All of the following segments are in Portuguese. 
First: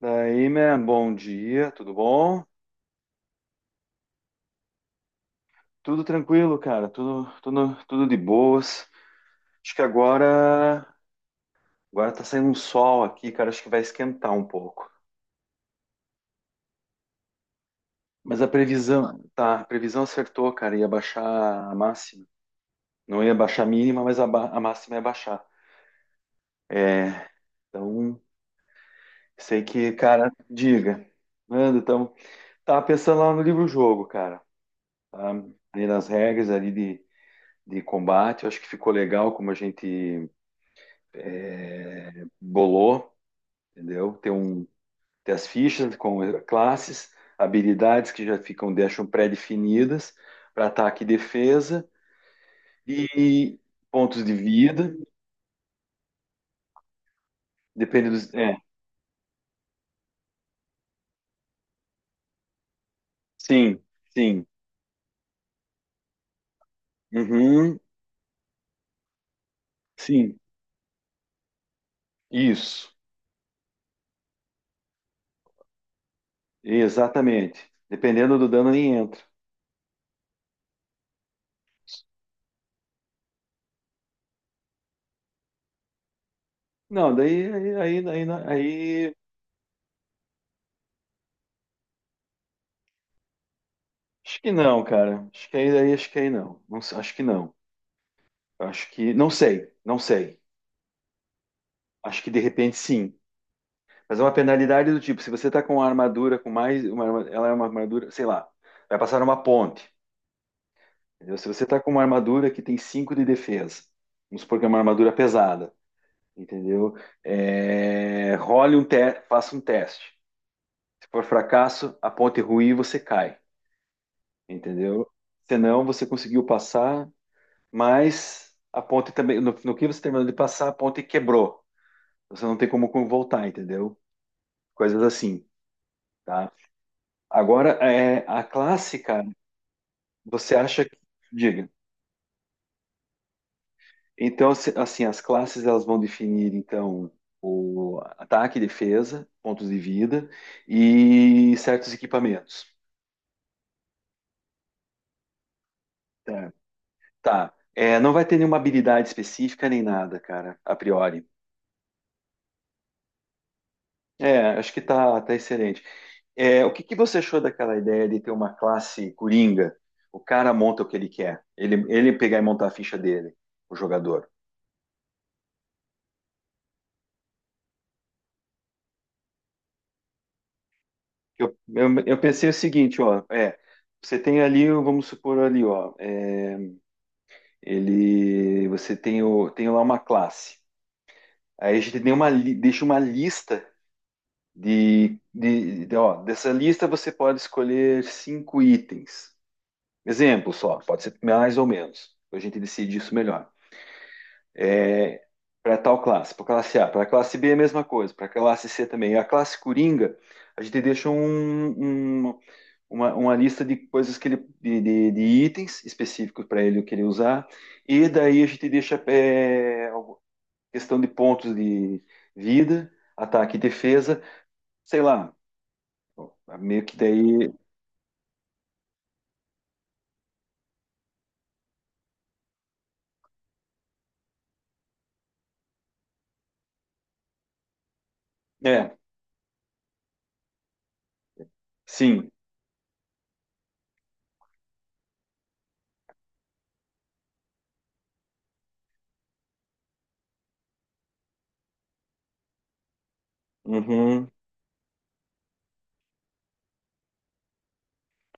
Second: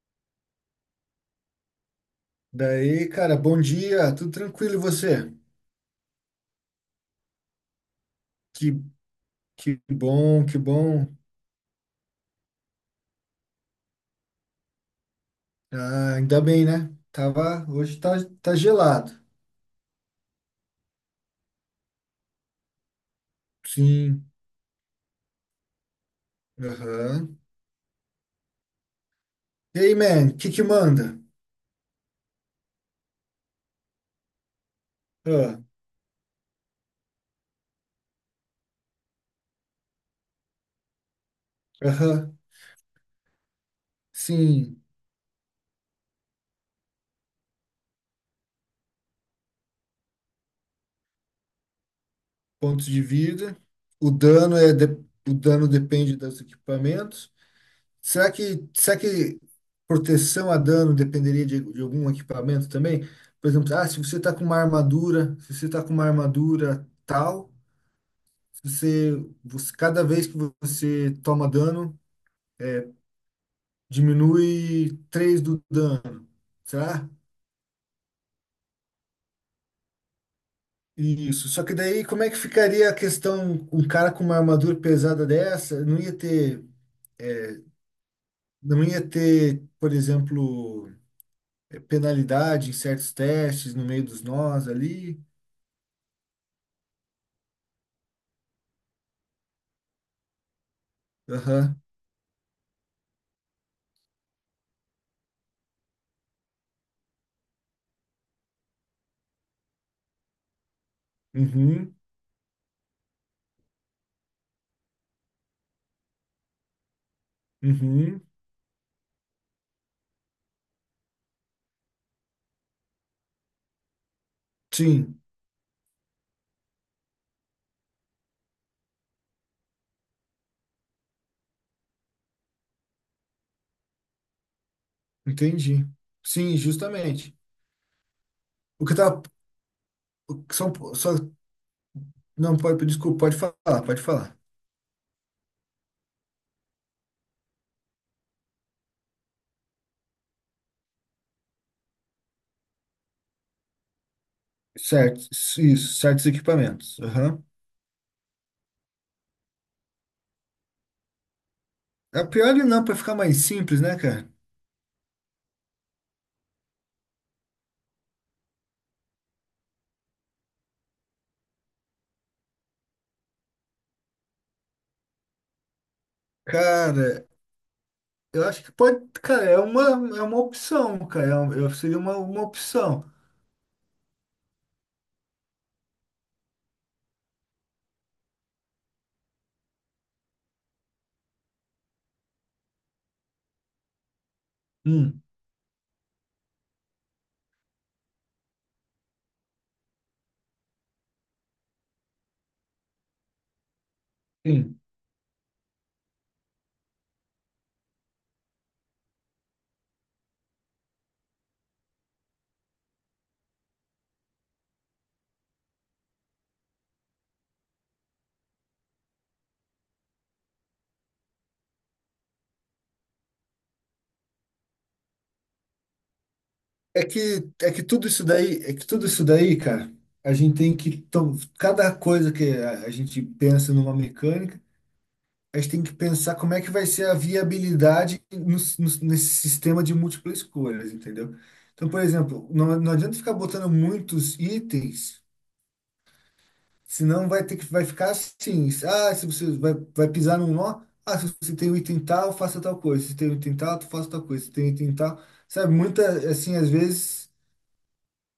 Daí, man, bom dia, tudo bom? Daí, cara, bom dia, tudo tranquilo e você? Tudo tranquilo, cara, tudo de Que, boas. Acho que que bom, que agora, bom. agora tá saindo um sol aqui, cara, acho que vai esquentar um pouco. Ah, ainda bem, né? Tava, hoje tá, Mas a tá gelado. previsão, tá, a previsão acertou, cara, ia baixar a máxima. Não ia baixar a mínima, mas Sim, a máxima ia baixar. É, aham. então, sei E que, aí, man, cara, o que que diga. manda? Mano, então, tava pensando lá no livro-jogo, cara, tá? Ah, Ali nas regras ali de combate, eu acho que ficou legal como a gente aham, bolou. Entendeu? Tem um, sim, tem as fichas com classes, habilidades que já ficam, deixam pré-definidas para ataque e defesa pontos de vida. e O pontos de vida, o dano depende dos equipamentos. depende Será dos, é, que, será que proteção a dano dependeria de algum equipamento também? Por exemplo, sim, se você tá com sim, uma armadura, se você tá com uma armadura tal. uhum, Você, você, cada vez que sim, você toma dano, é, isso, diminui 3 do dano, será? exatamente. Dependendo do dano nem entra. Isso. Só que daí, como é que ficaria a questão, um cara com uma armadura pesada dessa, Não, daí, é, aí, não- não ia aí- ter, por exemplo, penalidade em certos testes no meio dos acho que nós não, ali? cara. Acho que aí, acho que aí não. Não sei, acho que não. Acho que, não sei, não sei. Aham. Acho que de repente sim. Fazer uma penalidade do tipo, se você está com uma armadura com mais, ela é uma armadura, sei lá, vai passar uma ponte, entendeu? Se você está com Uhum. uma armadura que tem 5 de defesa, vamos supor que é uma armadura pesada, entendeu? Uhum. É, faça um teste. Se for fracasso, a ponte ruir, você cai, entendeu? Sim, Senão você conseguiu passar, mas a ponte também, no, que você terminou de passar, a ponte quebrou. Você não tem como voltar, entendeu? Coisas assim, entendi. tá? Sim, justamente. Agora, é, a O que eu tava, clássica. o Você que são, acha que, só, diga. não, pode, desculpa, pode falar, pode falar. Então, assim, as classes elas vão definir então o ataque, defesa, pontos de vida e certos equipamentos. Certos, isso, certos Tá. equipamentos. Aham. Tá. É, não vai ter nenhuma habilidade específica nem nada, cara, a priori. A Pioli não, para ficar mais simples, né, cara? É, acho que tá excelente. É, o que que você achou daquela ideia de ter uma classe coringa? O cara monta o que ele quer. Ele pegar e montar a ficha dele, o jogador. Cara, eu acho que pode. Cara, é uma opção, cara. É um- Eu, eu- seria eu, eu uma pensei o seguinte, opção. ó, é, você tem ali, vamos supor ali, ó, é, ele, você tem, o, tem lá uma classe. Aí a gente tem deixa uma lista Hum, ó, dessa lista você pode escolher cinco itens. Exemplo só, pode ser mais ou menos. A gente decide isso melhor. sim. É, para tal classe, para classe A, para classe B é a mesma coisa, para classe C também. A classe Coringa, a gente deixa uma lista de coisas que ele, de itens específicos para ele que ele usar, e daí a gente deixa é, questão de pontos de vida, ataque e defesa, sei lá, meio que É daí, que, é que tudo isso daí, cara, a gente tem que. Cada coisa que a gente pensa numa mecânica. A gente tem que pensar como é que vai ser a viabilidade é, nesse sistema de múltiplas escolhas, entendeu? Então, por sim, exemplo, não adianta ficar botando muitos itens, senão vai ter que vai ficar assim, ah, se você vai pisar num nó, ah, se você tem o item tal, faça tal coisa, se tem o item tal, faça tal uhum. coisa, se tem o item tal, sabe? Muita, assim, às vezes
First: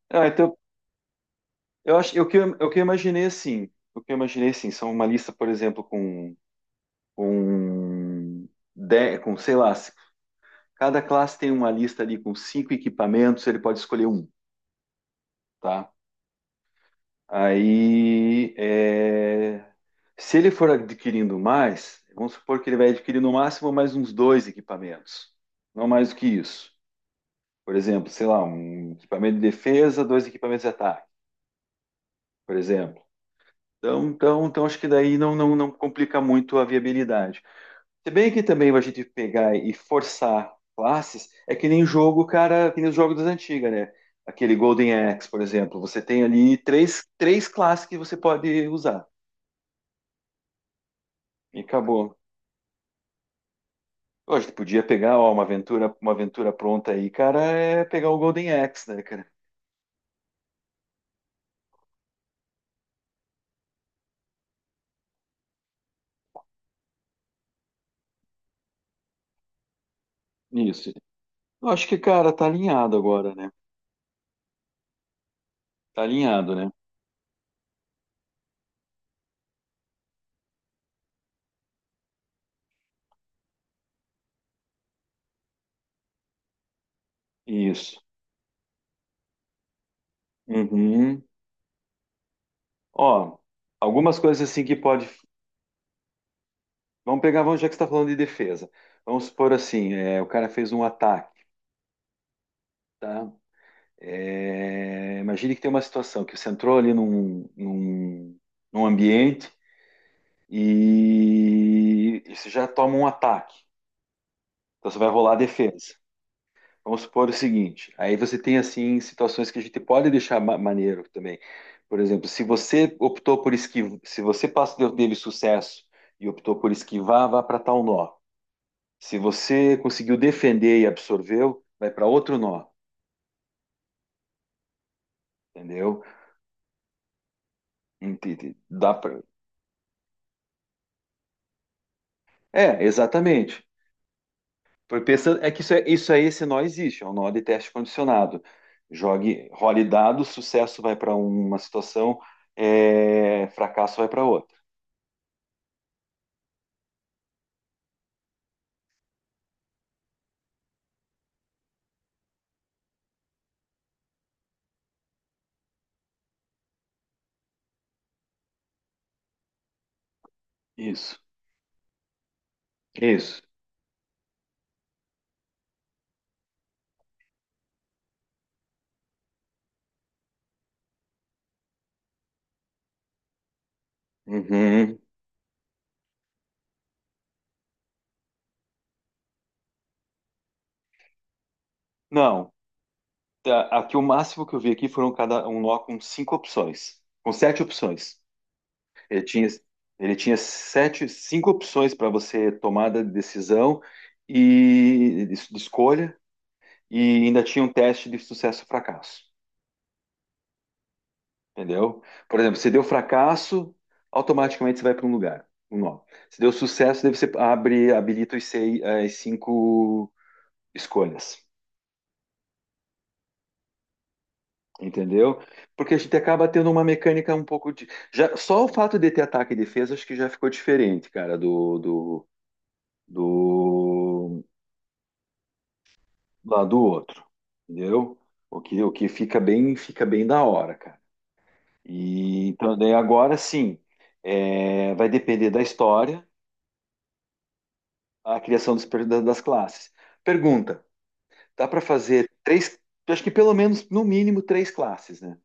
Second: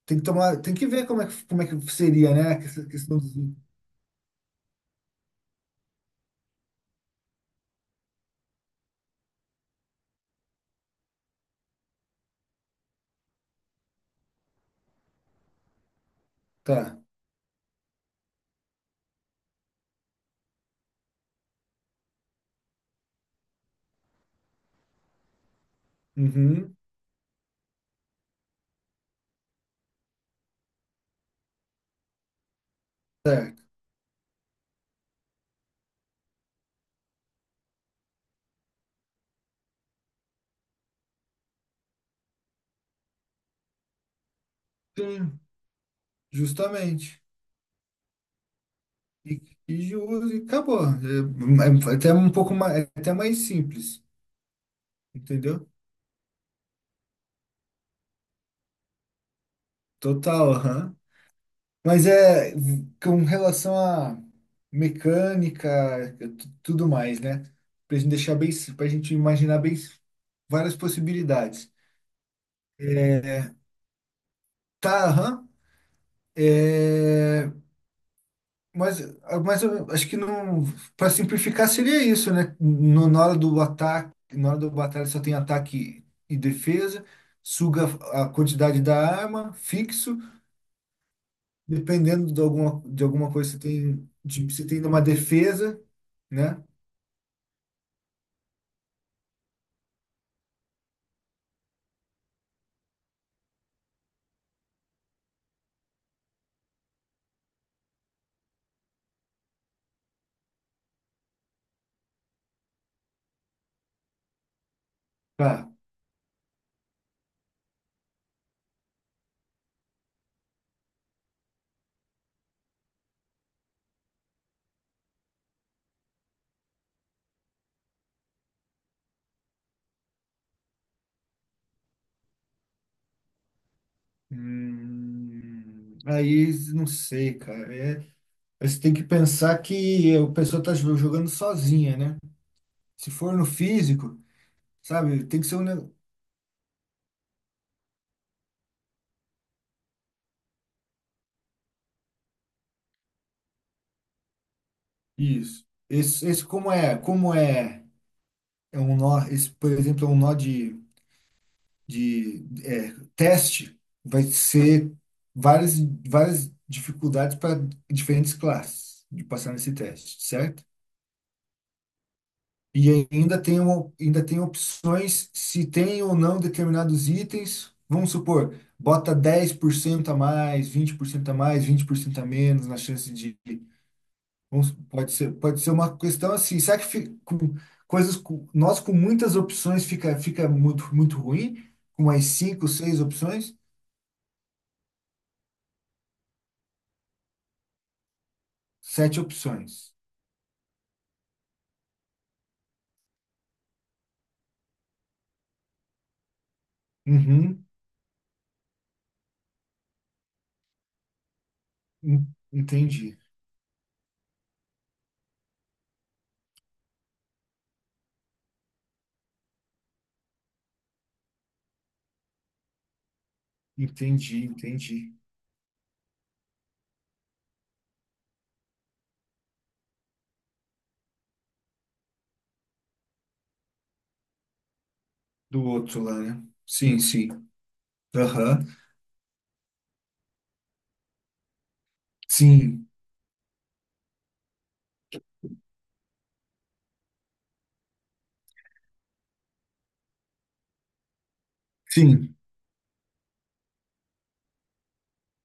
tem que Ah, então tomar, tem que ver como é que eu acho, seria, né? eu, que Essa questão imaginei dos... assim, o que eu imaginei assim, são uma lista, por exemplo, com, de, com sei lá, cada classe tem uma lista ali com cinco equipamentos, ele pode escolher um, tá? Tá. Aí, é, se ele for adquirindo mais, vamos supor que ele vai adquirir no máximo mais uns dois equipamentos, não mais do que isso. Uhum. Por exemplo, sei lá, um equipamento de defesa, dois equipamentos de ataque, por exemplo. Certo. Então, acho que daí não complica muito a viabilidade. Se bem que também a gente pegar e forçar classes, é que nem jogo, cara, que nem os jogos das antigas, né? Aquele Golden Axe, Sim, por exemplo, você tem ali três, justamente. três classes que você pode usar. E, e de uso, e acabou. E É até acabou. um pouco mais, é até mais simples, Pô, a gente podia pegar, ó, uma entendeu? aventura, pronta aí, cara, é pegar o Golden Axe, né, cara? Total, aham. Mas é com relação a mecânica, tudo mais, né? Pra gente deixar bem, pra gente imaginar bem várias Isso. Eu possibilidades. acho que, cara, tá alinhado agora, né? Tá, aham. Tá alinhado, né? É, Mas, mas eu acho que não. Para simplificar, seria isso, né? Na hora do ataque, na hora do batalha só tem ataque e defesa, suga Isso. a quantidade da arma, fixo, Uhum. dependendo de alguma Ó, coisa que você tem. algumas coisas Tipo, assim você que tem uma pode. defesa, né? Vamos pegar, vamos, já que você tá falando de defesa. Vamos supor assim, é, o cara fez um ataque, tá? É, imagine que tem uma situação que você entrou ali num, ambiente e você já toma um ataque. Então você vai rolar a Tá. defesa. Vamos supor o seguinte, aí você tem assim situações que a gente pode deixar maneiro também. Por exemplo, se você optou por esquivar, se você passa teve sucesso e optou por esquivar, vá para tal nó. Se você conseguiu defender e absorveu, vai para outro nó, entendeu? Aí não sei, cara. Entendi. Você Dá tem que para. pensar que a pessoa tá jogando sozinha, né? É, Se for no exatamente. físico, Foi sabe, tem pensando, que é ser que um. isso é, isso aí, esse nó existe, é um nó de teste condicionado. Jogue, role dados, sucesso vai para uma situação, é, fracasso vai para outra. Isso. Esse como é, é um nó, esse, por exemplo, é um nó de teste, vai ser várias, várias dificuldades para diferentes classes de passar nesse teste, certo? Isso. E Isso. ainda tem, ainda tem opções se tem ou não determinados itens. Vamos supor, bota 10% a mais, 20% a mais, 20% a menos na chance de Vamos- Uhum. Pode ser, pode ser uma questão assim, será que com, coisas nós com muitas opções fica muito, muito ruim? Com mais Não, cinco, seis opções? tá, aqui o máximo que eu vi aqui foram cada um nó com cinco opções, com sete opções. Sete Ele tinha, opções. ele tinha sete, cinco opções para você tomada de decisão e de escolha, e ainda tinha Uhum, um teste de sucesso e fracasso, entendeu? en- Por exemplo, se deu entendi, fracasso, automaticamente você vai para um lugar, um nó. Se deu sucesso, daí você abre, habilita os seis, as cinco escolhas. entendi, entendi. Entendeu? Porque a gente acaba tendo uma mecânica um pouco de. Já, só o fato de ter ataque e defesa, acho que já ficou diferente, cara, do, do Do outro lá, né? lá do Sim, outro. sim. Entendeu? O Aham. que, o que fica bem da hora, cara. E então, Sim, daí agora sim, é, vai depender da história, a criação dos das classes. Pergunta: dá para fazer sim. três? Acho que pelo menos, no mínimo, três classes, né?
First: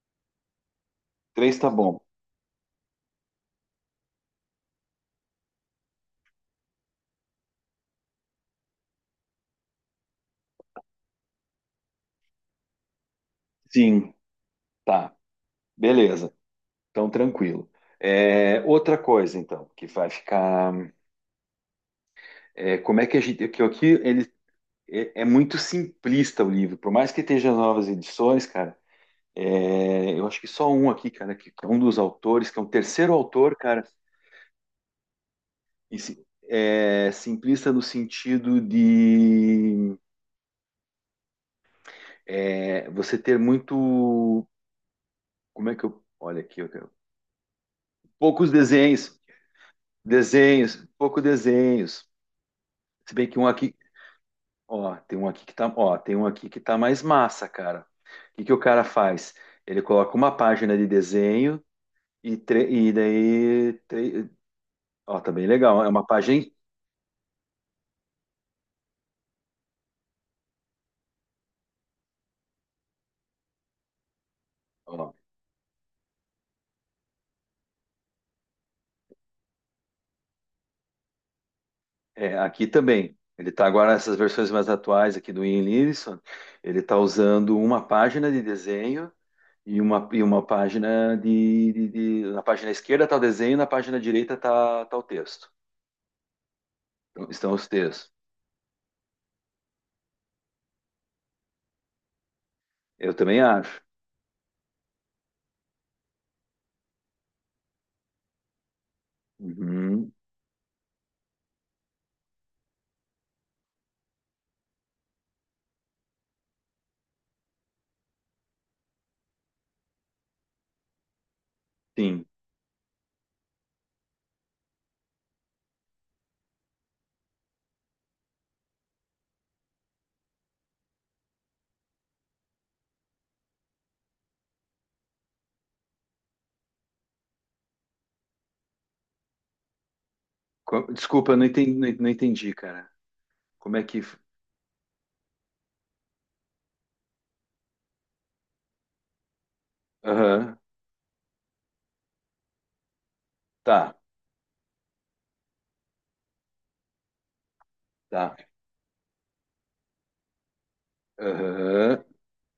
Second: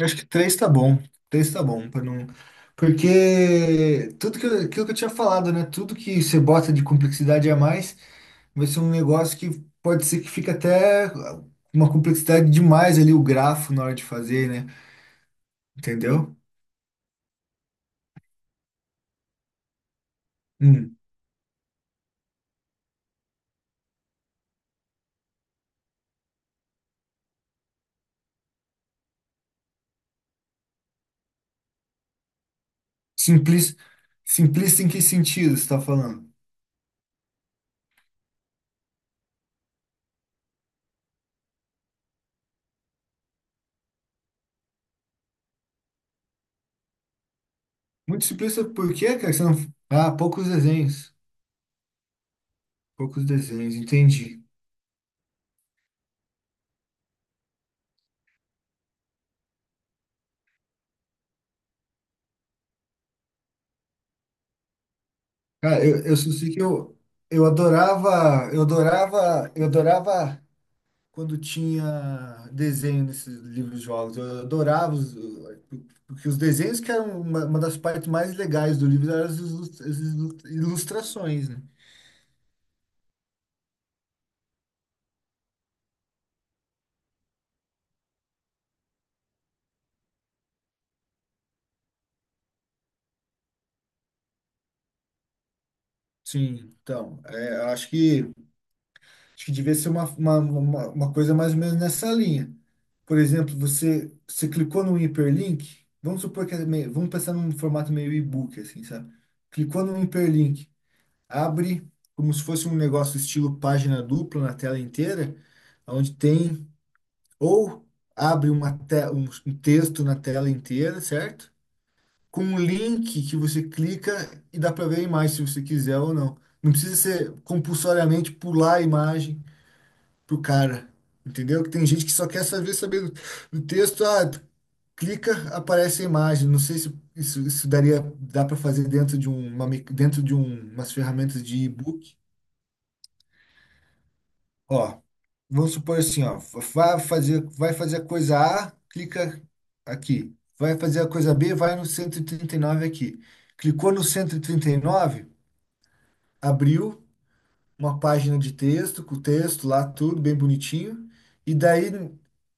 Acho que três tá bom. Três Três tá tá bom, bom. para não. Porque tudo que eu, aquilo que eu tinha falado, né? Tudo que você bota de complexidade a mais vai ser um negócio que pode ser que fique até uma complexidade demais ali o grafo na hora de Sim, fazer, né? tá. Beleza. Entendeu? Então, tranquilo. É, outra coisa, então, que vai ficar. Hum. É, como é que a gente. Que aqui ele é, muito simplista o livro, por mais que esteja as novas edições, cara. É, eu acho que só um aqui, cara, que é um dos autores, que é um terceiro autor, Simplis, cara, simplista em que sentido você está e falando? é simplista no sentido de é, você ter muito. Como é que eu. Olha aqui, Muito poucos simplista por quê, desenhos, cara? Você não... Ah, poucos desenhos, desenhos. pouco desenhos. Se Poucos bem que um aqui. desenhos, entendi. Ó, tem um aqui que tá, ó, tem um aqui que tá mais massa, cara. O que que o cara faz? Ele coloca uma página de desenho e, e daí, ó, tá bem legal. Cara, É eu, uma eu só página, sei que eu adorava, eu adorava, eu adorava quando tinha desenho nesses livros de jogos. Eu adorava, ó, os, porque os desenhos que eram uma das partes mais legais do livro eram as ilustrações, né? é, aqui também. Ele tá agora essas versões mais atuais aqui do Ian Livingstone. Ele tá usando uma página de desenho e uma, página de, na página esquerda tá o desenho, na página direita tá o texto. Sim, então, Então, estão os eu acho textos. que devia ser uma coisa mais ou menos nessa linha. Eu Por também exemplo, acho. você clicou num hiperlink, vamos supor que é meio, vamos pensar num formato meio e-book, assim, sabe? Clicou num Uhum, hiperlink, abre como se fosse um negócio estilo página dupla na tela inteira, onde tem ou abre uma um texto na tela inteira, certo? sim. Com um link que você clica e dá para ver a imagem se você quiser ou não. Não precisa ser compulsoriamente pular a imagem pro cara, entendeu? Que tem gente que só quer saber do texto, tu clica, aparece a imagem. Não sei se isso daria dá para fazer dentro de dentro de um, umas Desculpa, eu ferramentas não de entendi, não não e-book. entendi, cara. Como é que. Ó, vamos supor assim, ó, vai fazer a coisa A, clica aqui. Aham, Vai fazer a coisa B, vai no cento e trinta e nove aqui. Clicou tá, no cento e trinta e nove, abriu uma tá. página de texto, com o texto lá, tudo bem bonitinho. E daí Aham,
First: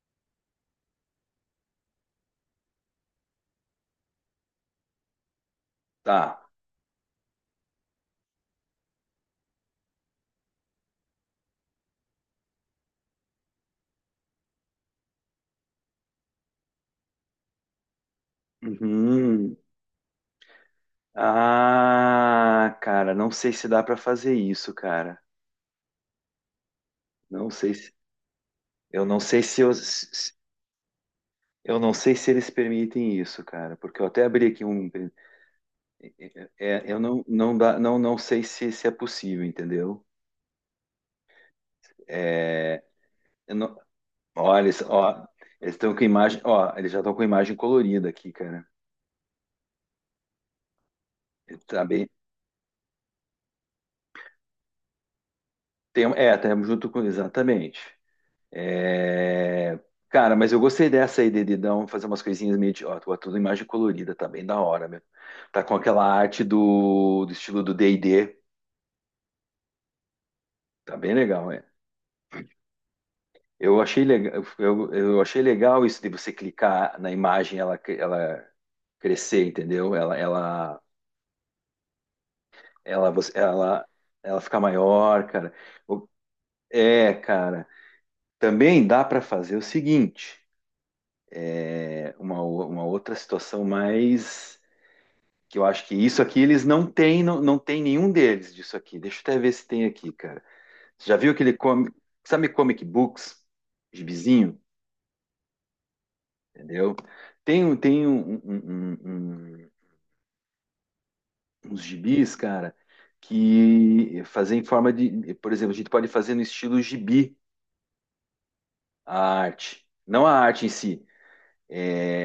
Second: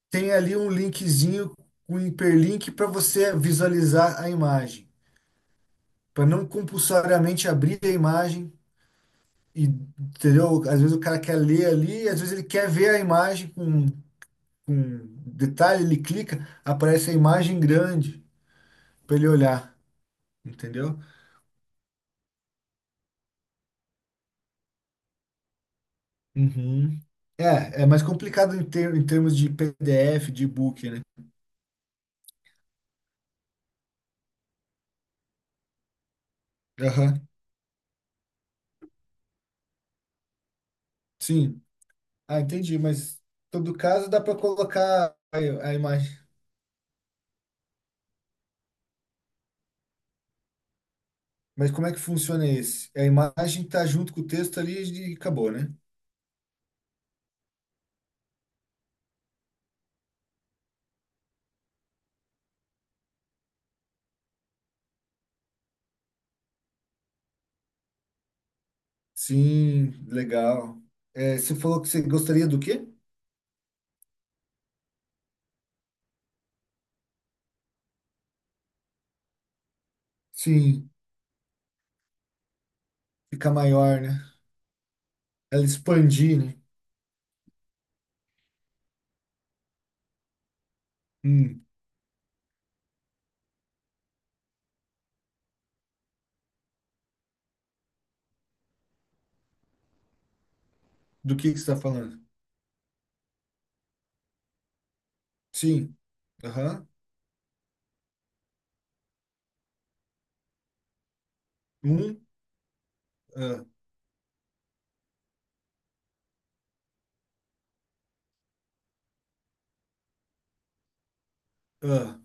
tem ali um linkzinho, um hiperlink para você visualizar a imagem. Para tá. não compulsoriamente abrir a imagem, e, entendeu? Às vezes o cara quer ler ali, às vezes ele quer ver a imagem com detalhe, ele clica, aparece a imagem grande para ele Uhum. olhar, entendeu? Ah, cara, não sei se dá pra fazer isso, cara. Uhum. Não sei É é se. mais complicado em, ter, Eu em não termos sei de se eu, PDF, de e-book, né? eu não sei se eles permitem isso, cara, porque eu até abri aqui um. É, eu Aham. não, não dá, não, não sei se, se é possível, entendeu? Sim. Ah, entendi, É, mas em eu todo não, caso dá para olha, colocar ó, a eles estão com imagem. imagem, ó, eles já estão com imagem colorida aqui, cara. Mas Tá como é que bem, funciona esse? A imagem tá junto com o texto ali e acabou, né? tem, um, é, estamos junto com. Exatamente. É, cara, mas eu gostei dessa aí, Dedidão, fazer umas coisinhas meio de. Ó, tudo imagem colorida, tá bem da hora, meu. Tá com aquela arte do, estilo do D&D, Sim, legal. tá bem legal, Você é. falou que você gostaria do quê? Eu achei legal, eu achei legal isso de você clicar na imagem, ela, ela crescer, entendeu? Sim, ela, você- ficar ela, maior, né? ela ficar maior, cara. Ela O- expandir, né? É, cara. Também dá para fazer o seguinte. Hum, Uma outra situação mais que eu acho que isso aqui eles não têm, não, não tem nenhum deles disso aqui. Deixa eu até ver se tem aqui, cara. Você já viu do aquele que você está comic, falando? sabe comic books, gibizinho, Sim. Aham. entendeu? Tem um- um- um- um- um, uns Um. gibis, cara, ah, que fazem em forma de, por exemplo, a gente pode fazer no estilo gibi a arte, não a arte em si. ah,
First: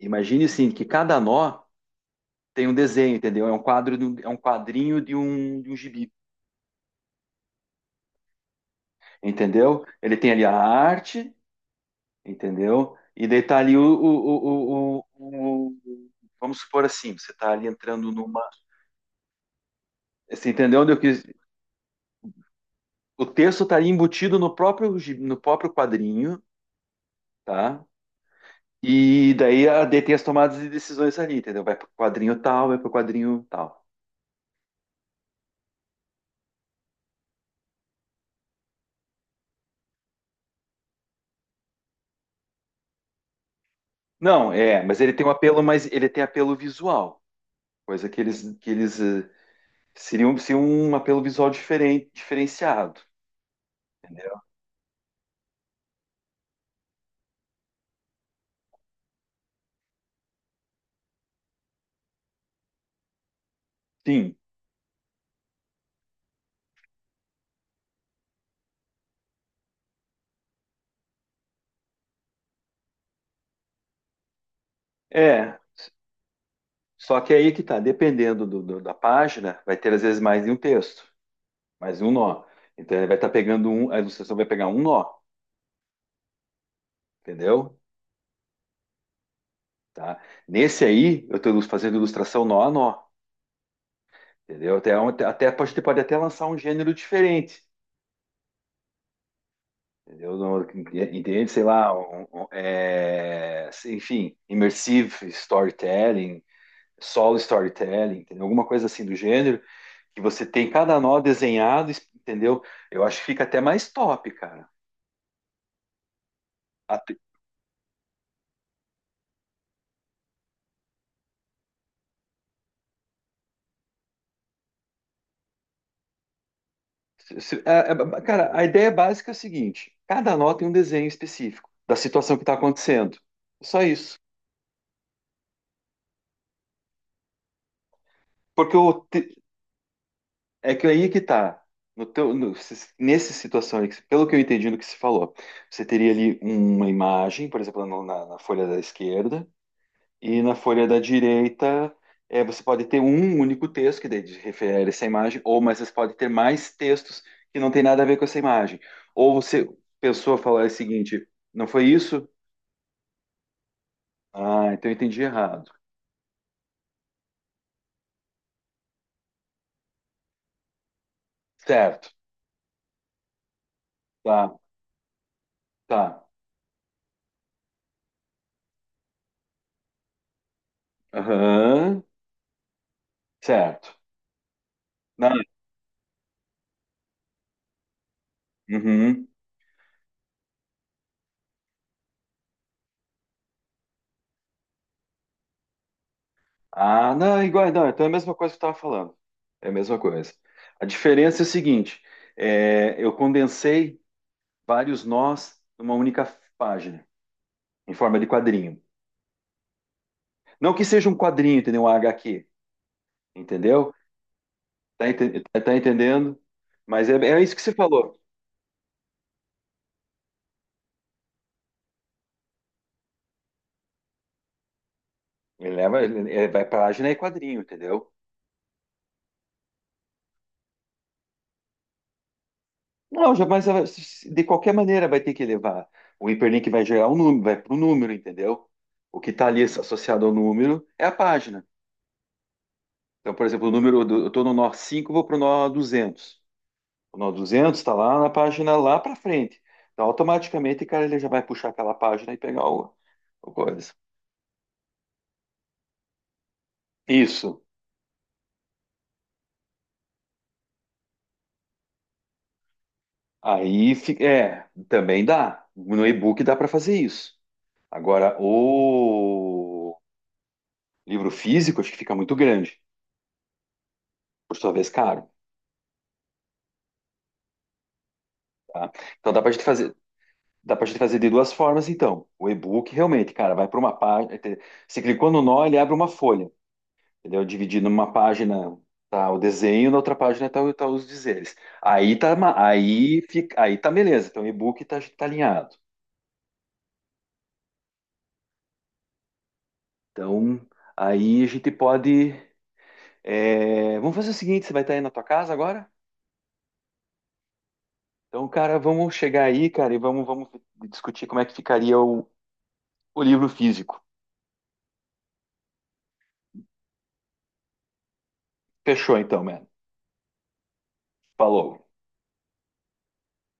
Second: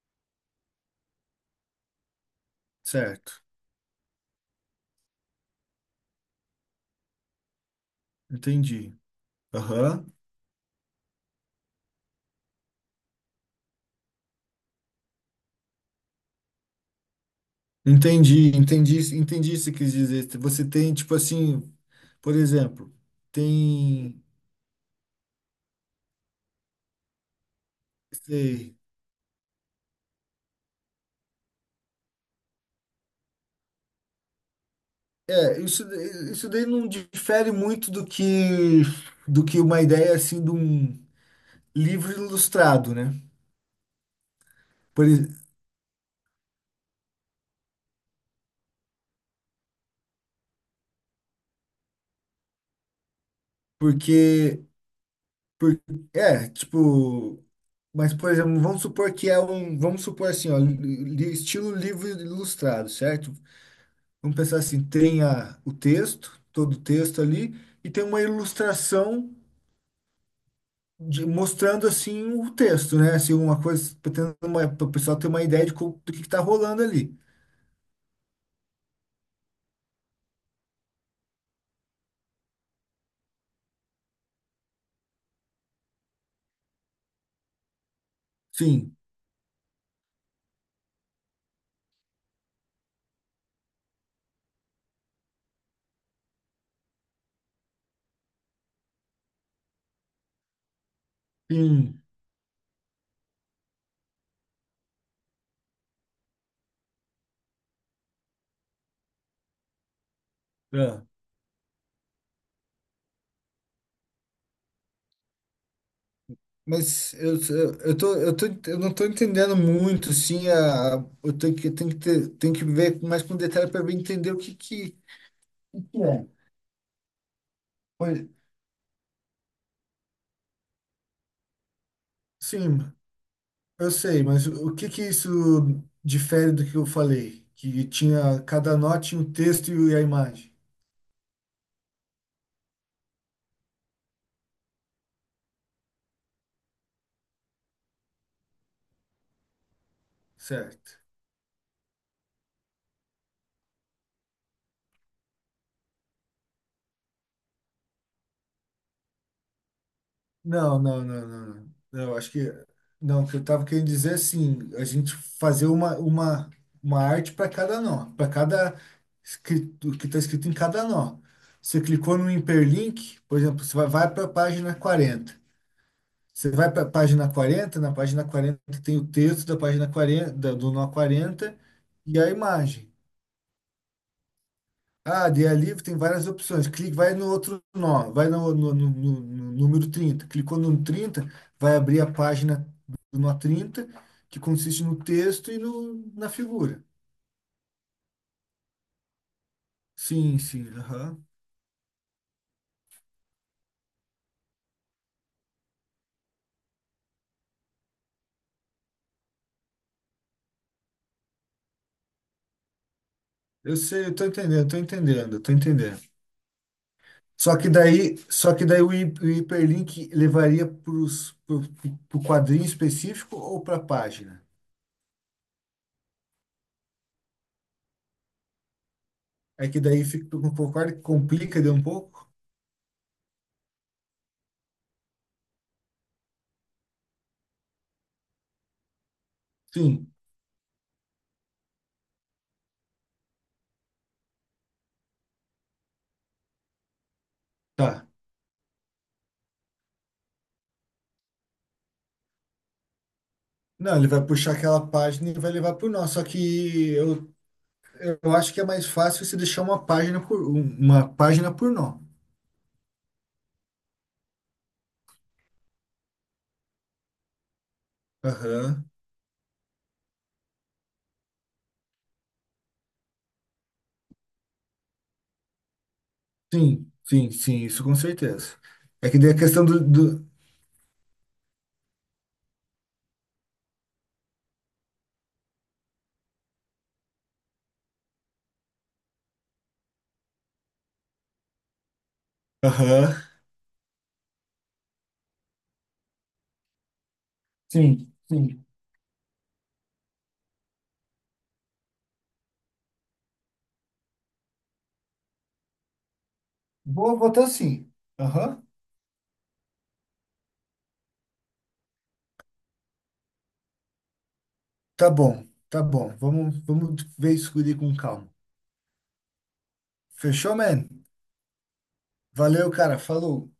Imagine assim que cada nó tem um desenho, certo. entendeu? É um quadro, é um quadrinho de um, gibi. Entendi. Entendeu? Aham. Ele tem ali a arte, entendeu? E daí tá ali o, vamos supor assim, você tá ali entrando numa, Entendi, entendi, entendi o que você quis dizer. você Você entendeu onde tem, eu tipo quis? assim, por exemplo, O texto tá ali tem. embutido no próprio no próprio quadrinho, tá? Sei. E daí a daí tem as tomadas de decisões ali, entendeu? Vai pro quadrinho tal, vai pro quadrinho tal. É, isso daí não difere muito do que uma ideia assim de um livro ilustrado, né? Não, é, mas Por, ele tem um ex- apelo, mas ele tem apelo visual, coisa que eles seriam, seria um apelo visual diferente, diferenciado, entendeu? porque por, tipo, mas por exemplo, vamos supor que é um, vamos supor assim, ó, estilo livro ilustrado, certo? Sim. Vamos pensar assim, tem o texto, todo o texto ali, e tem uma ilustração mostrando assim o texto, né? Assim, uma coisa para o pessoal ter uma É, ideia de do que está rolando ali. só que aí que tá, dependendo do- da página, vai ter às vezes mais de um texto, mais de um nó. Então ele vai estar pegando um, a ilustração vai pegar um nó, entendeu? Sim, Tá? Nesse aí, eu estou fazendo ilustração nó a nó, entendeu? Até, até pode, pode até lançar um gênero diferente, entendeu? No- Entende? Sei lá, sim. É, enfim, immersive storytelling, solo storytelling, entendeu? Alguma coisa assim do gênero, que você tem cada É. nó desenhado, entendeu? Eu acho que fica até mais top, cara. A Mas te- eu tô, eu não tô entendendo muito, sim, eu tenho que ter, tenho que ver mais com detalhe para entender o o que é. se- é- Pois, é- cara, a ideia básica é a seguinte: cada nó tem um desenho específico da situação que está sim, acontecendo. Só eu isso. sei, mas o que que isso difere do que eu falei? Que tinha, Porque cada nó tinha um texto e a imagem, é que aí é que tá. No teu, nessa situação aí, que pelo que eu entendi do que se falou, você teria ali uma imagem, por exemplo, na, na folha da esquerda, e na folha certo? da direita, é, você pode ter um único texto que daí refere a essa imagem, ou mas você pode ter mais textos que não tem nada a ver com essa imagem. Ou você pensou a falar o Não, não, seguinte: não, não. não Não, foi não, isso? acho que. Não, o que eu estava querendo dizer é assim, Ah, a então eu gente entendi fazer errado. uma, uma arte para cada nó, para cada escrito, o que está escrito em cada nó. Você Certo. clicou no hiperlink, por exemplo, você vai para a Tá, página 40. tá. Você vai para a página 40, na página 40 tem o texto da página 40 do nó 40 Aham. e a imagem. Certo. Ah, Não, dia livre tem várias opções. Clique, vai no outro nó, vai uhum. no número 30. Clicou no 30, vai abrir a página do nó 30, que consiste no texto e no, na figura. Ah, não, igual, não, então é a mesma coisa que eu estava falando. É a mesma coisa. Sim, sim, A aham. diferença é o seguinte, é, eu condensei vários nós numa única página, em forma de quadrinho. Não que seja um quadrinho, entendeu? Um HQ, Eu entendeu? sei, eu tô entendendo, tô Tá, entendendo, tô tá entendendo. entendendo? Mas é isso Só que que você daí, falou. só que daí o hiperlink levaria pro quadrinho específico ou para a página? Ele leva, vai página e quadrinho, entendeu? É que daí fica, concorda que complica de um pouco? Não, já, mas de qualquer maneira vai ter que levar. O hiperlink vai gerar um número, vai para o número, entendeu? O que está ali Sim, associado ao número é a página. Então, por exemplo, o número, eu estou no nó 5, vou para o nó 200. O nó duzentos está tá. lá na página lá para frente. Então, automaticamente, cara, ele já vai puxar aquela página e pegar o, coisa. Não, ele vai puxar aquela página e vai levar para o nosso. Só que eu, Isso. eu acho que é mais fácil se deixar uma página uma página por nó. Aí, é, também dá. No e-book dá para fazer isso. Agora, Aham. o livro físico, acho que fica muito grande, por sua vez, caro. Sim, sim, sim, isso com certeza. Tá? É que daí Então a dá pra gente questão do, fazer, do... dá pra gente fazer de duas formas, então. O e-book realmente, cara, vai para uma página. Você clicou no nó, ele abre uma folha, entendeu? Dividindo numa página tá o desenho, na outra página tá os dizeres. Aí tá, Aham. aí fica, aí tá beleza. Então o e-book tá alinhado. Sim, sim. Então aí a gente pode. É, vamos fazer o seguinte, você vai estar aí na tua casa agora? Vou botar sim. Então, Aham. cara, vamos chegar aí, cara, e vamos discutir como é que ficaria o, livro físico. Tá bom, tá bom. Vamos ver isso com calma. Fechou então, mano. Fechou, man? Falou. Valeu, cara. Falou.